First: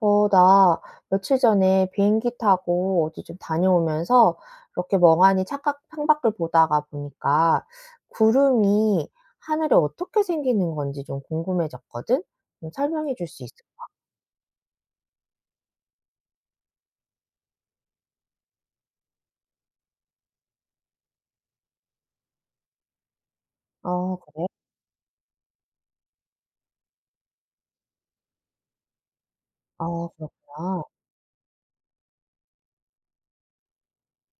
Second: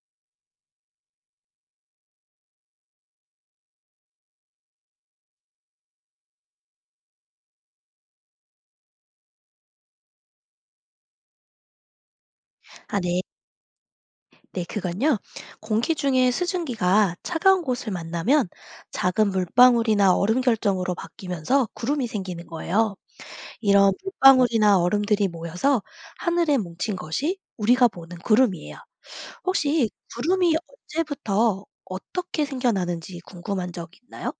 어, 나 며칠 전에 비행기 타고 어디 좀 다녀오면서 이렇게 멍하니 창밖을 보다가 보니까 구름이 하늘에 어떻게 생기는 건지 좀 궁금해졌거든? 좀 아, 설명해 네. 줄 수 있어? 네, 그건요. 공기 중에 수증기가 차가운 곳을 만나면 작은 물방울이나 얼음 결정으로 바뀌면서 구름이 생기는 거예요. 이런 아, 그래? 물방울이나 얼음들이 모여서 하늘에 뭉친 것이 우리가 보는 구름이에요. 아, 혹시 구름이 그렇구나. 언제부터 어떻게 생겨나는지 궁금한 적 있나요?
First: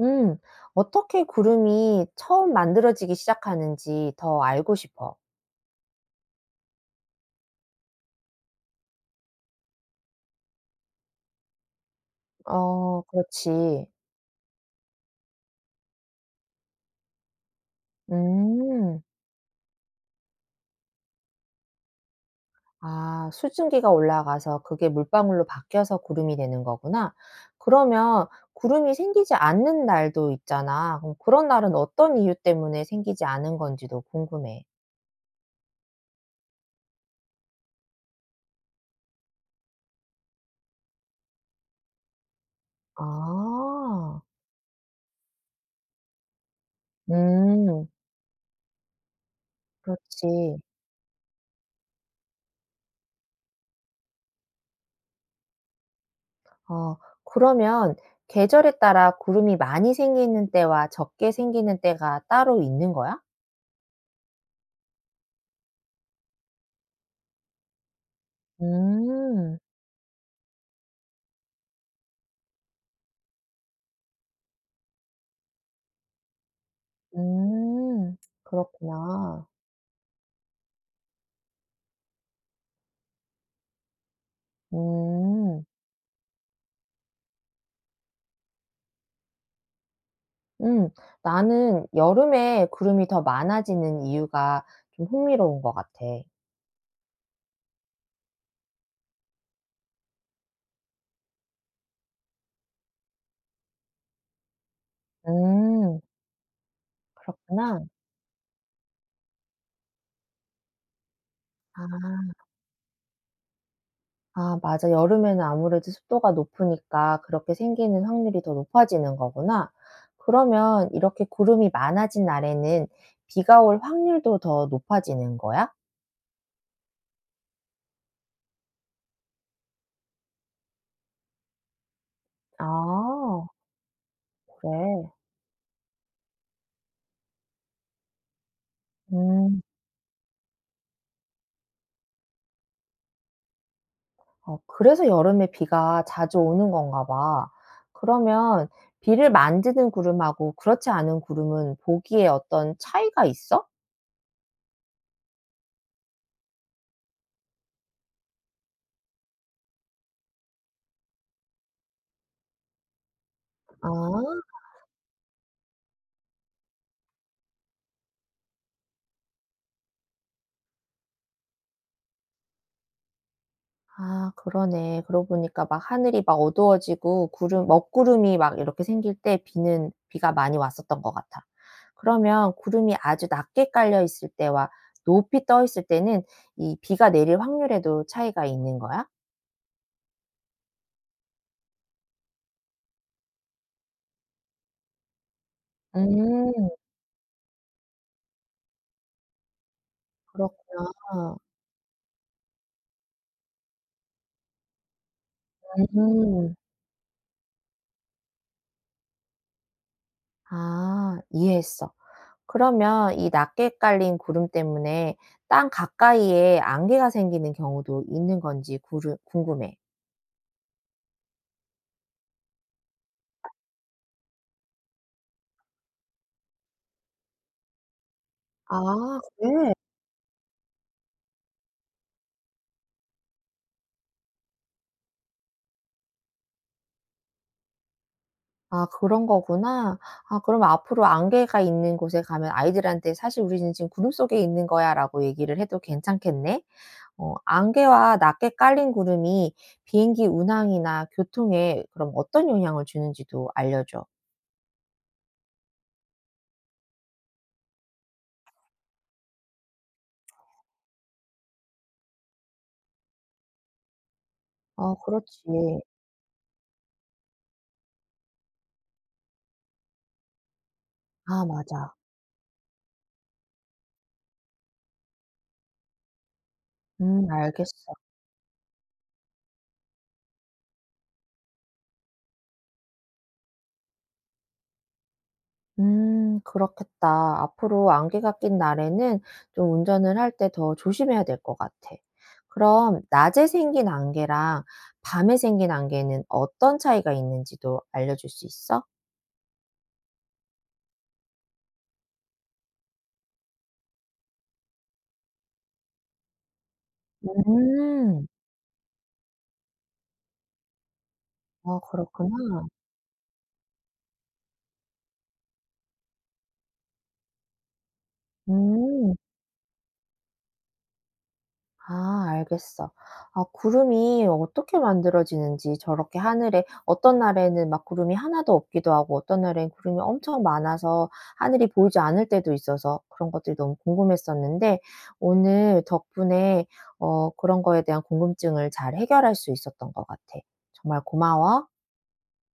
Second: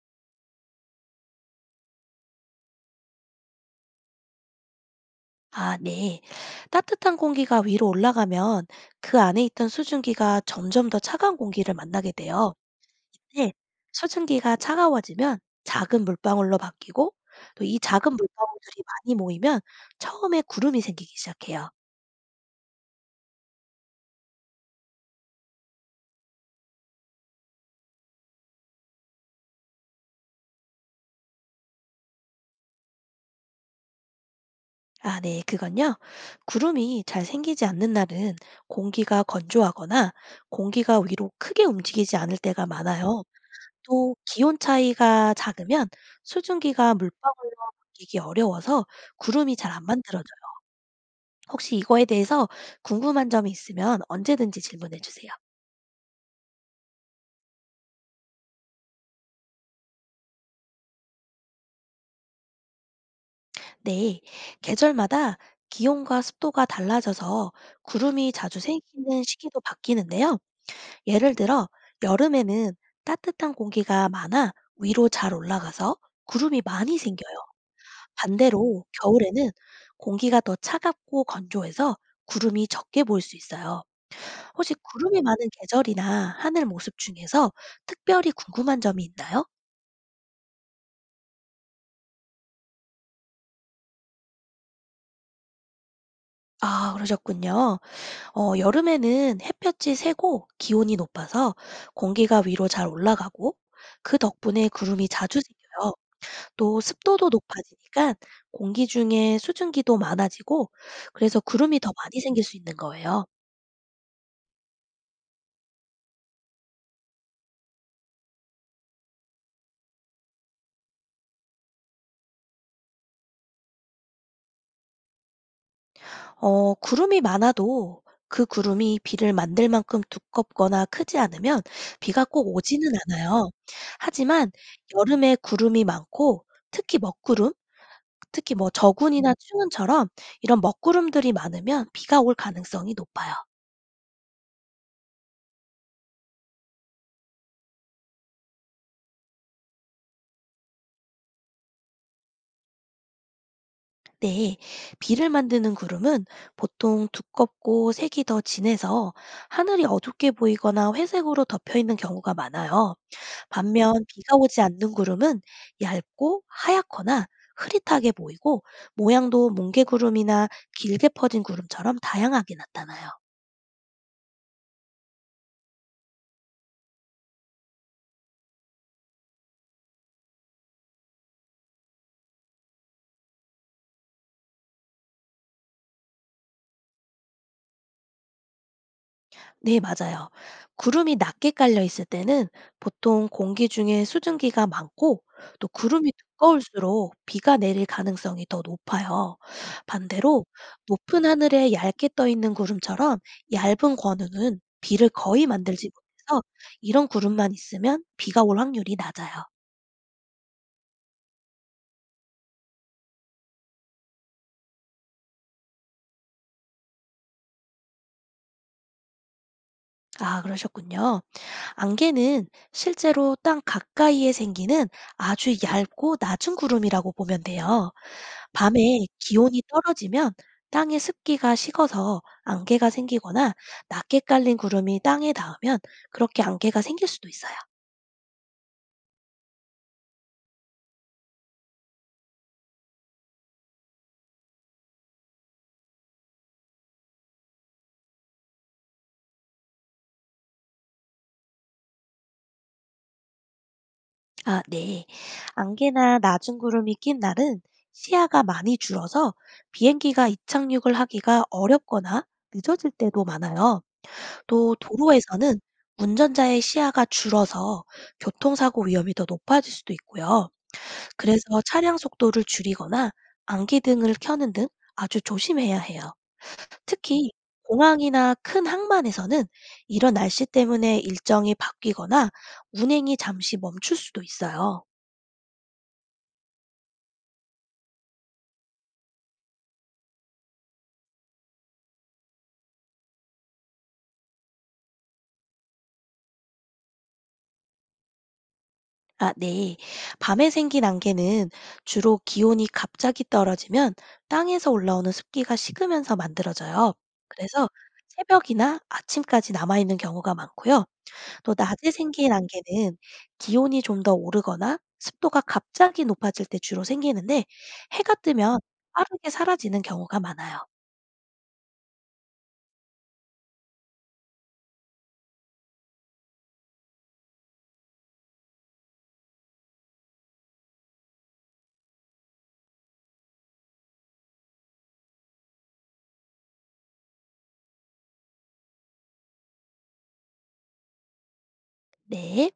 음, 어떻게 구름이 처음 만들어지기 시작하는지 더 알고 싶어. 아, 네. 따뜻한 공기가 위로 올라가면 그 안에 있던 수증기가 점점 더 차가운 공기를 만나게 돼요. 어, 네. 그렇지. 수증기가 차가워지면 작은 물방울로 바뀌고 또 이 작은 물방울들이 음. 많이 모이면 처음에 구름이 생기기 시작해요. 아, 수증기가 올라가서 그게 물방울로 바뀌어서 구름이 되는 거구나. 그러면 구름이 생기지 않는 날도 있잖아. 그럼 그런 날은 어떤 이유 때문에 생기지 않은 건지도 궁금해. 아 네. 그건요. 구름이 잘 생기지 않는 날은 공기가 건조하거나 공기가 위로 크게 움직이지 않을 때가 많아요. 또 아. 기온 차이가 작으면 수증기가 물방울로 음, 바뀌기 어려워서 구름이 잘 안 만들어져요. 그렇지. 혹시 이거에 대해서 궁금한 점이 있으면 언제든지 질문해 주세요. 어, 그러면 계절에 따라 구름이 많이 생기는 때와 적게 생기는 때가 따로 있는 거야? 네, 계절마다 기온과 습도가 달라져서 구름이 자주 생기는 음. 시기도 바뀌는데요. 예를 들어, 여름에는 따뜻한 공기가 많아 위로 잘 올라가서 구름이 많이 생겨요. 음. 반대로 그렇구나. 겨울에는 공기가 더 차갑고 건조해서 구름이 적게 보일 수 있어요. 혹시 구름이 많은 음. 계절이나 하늘 모습 중에서 특별히 궁금한 점이 있나요? 음. 나는 여름에 구름이 더 많아지는 이유가 좀 흥미로운 것 같아. 아, 그러셨군요. 어, 여름에는 햇볕이 세고 기온이 높아서 공기가 위로 잘 올라가고 그 덕분에 구름이 자주 생겨요. 음. 또 습도도 그렇구나. 높아지니까 공기 중에 수증기도 많아지고 그래서 구름이 더 많이 아. 생길 수 있는 거예요. 아, 맞아. 여름에는 아무래도 습도가 높으니까 그렇게 생기는 확률이 더 높아지는 거구나. 그러면 이렇게 구름이 많아진 날에는 비가 올 확률도 더 높아지는 거야? 어, 구름이 많아도 그 구름이 비를 만들 만큼 두껍거나 크지 않으면 비가 꼭 오지는 아, 않아요. 하지만 그래. 여름에 구름이 많고 특히 먹구름 특히 뭐 저군이나 음. 충운처럼 이런 먹구름들이 많으면 비가 올 가능성이 높아요. 어, 그래서 여름에 비가 자주 오는 건가 봐. 그러면 비를 만드는 구름하고 그렇지 않은 구름은 보기에 어떤 차이가 있어? 네. 비를 만드는 구름은 보통 두껍고 색이 더 진해서 하늘이 어둡게 보이거나 회색으로 덮여 있는 경우가 많아요. 아. 반면 비가 오지 않는 구름은 얇고 하얗거나 흐릿하게 보이고 모양도 뭉게구름이나 길게 퍼진 구름처럼 다양하게 나타나요. 아, 그러네. 그러고 보니까 막 하늘이 막 어두워지고 구름 먹구름이 막 이렇게 생길 때 비는 비가 많이 왔었던 것 같아. 그러면 구름이 아주 낮게 깔려 있을 때와 높이 떠 있을 때는 이 비가 내릴 확률에도 차이가 있는 거야? 네, 맞아요. 구름이 낮게 깔려 있을 때는 보통 공기 중에 수증기가 많고 또 구름이 음, 두꺼울수록 비가 내릴 가능성이 더 높아요. 반대로 높은 그렇구나. 하늘에 얇게 떠 있는 구름처럼 얇은 권우는 비를 거의 만들지 못해서 음. 이런 구름만 있으면 비가 올 확률이 낮아요. 아, 이해했어. 그러면 이 낮게 깔린 구름 때문에 땅 가까이에 안개가 생기는 경우도 있는 건지 구르 궁금해. 아, 그러셨군요. 안개는 실제로 땅 가까이에 생기는 아주 얇고 낮은 구름이라고 보면 돼요. 밤에 아, 기온이 그래? 떨어지면 땅의 습기가 식어서 안개가 생기거나 낮게 깔린 구름이 땅에 닿으면 그렇게 안개가 생길 수도 있어요. 아, 그런 거구나. 아, 그럼 앞으로 안개가 있는 곳에 가면 아이들한테 "사실 우리는 지금 구름 속에 있는 거야."라고 얘기를 해도 괜찮겠네? 어, 안개와 낮게 깔린 구름이 비행기 운항이나 교통에 그럼 어떤 영향을 주는지도 알려줘. 아, 네. 안개나 낮은 구름이 낀 날은 시야가 많이 줄어서 비행기가 이착륙을 하기가 어렵거나 늦어질 때도 많아요. 또 아, 그렇지. 도로에서는 운전자의 시야가 줄어서 교통사고 위험이 더 높아질 수도 있고요. 그래서 아, 맞아. 차량 속도를 줄이거나 안기등을 켜는 등 아주 조심해야 해요. 음, 특히 알겠어. 공항이나 큰 항만에서는 이런 날씨 때문에 일정이 바뀌거나 운행이 잠시 멈출 수도 있어요. 음, 그렇겠다. 앞으로 안개가 낀 날에는 좀 운전을 할 때 더 조심해야 될 것 같아. 그럼 낮에 생긴 안개랑 밤에 생긴 안개는 어떤 차이가 있는지도 알려줄 수 있어? 아, 네. 밤에 생긴 안개는 주로 기온이 갑자기 떨어지면 땅에서 올라오는 습기가 식으면서 만들어져요. 그래서 음. 새벽이나 아침까지 남아있는 경우가 많고요. 또 아, 낮에 생긴 그렇구나. 안개는 기온이 좀 더 오르거나 습도가 갑자기 높아질 때 주로 생기는데 해가 뜨면 음. 빠르게 사라지는 경우가 많아요. 아, 알겠어. 아, 구름이 어떻게 만들어지는지 저렇게 하늘에 어떤 날에는 막 구름이 하나도 없기도 하고 어떤 날엔 구름이 엄청 많아서 하늘이 보이지 않을 때도 있어서 그런 것들이 너무 궁금했었는데 오늘 덕분에 어, 그런 거에 대한 궁금증을 잘 해결할 수 있었던 것 같아. 정말 고마워. 네.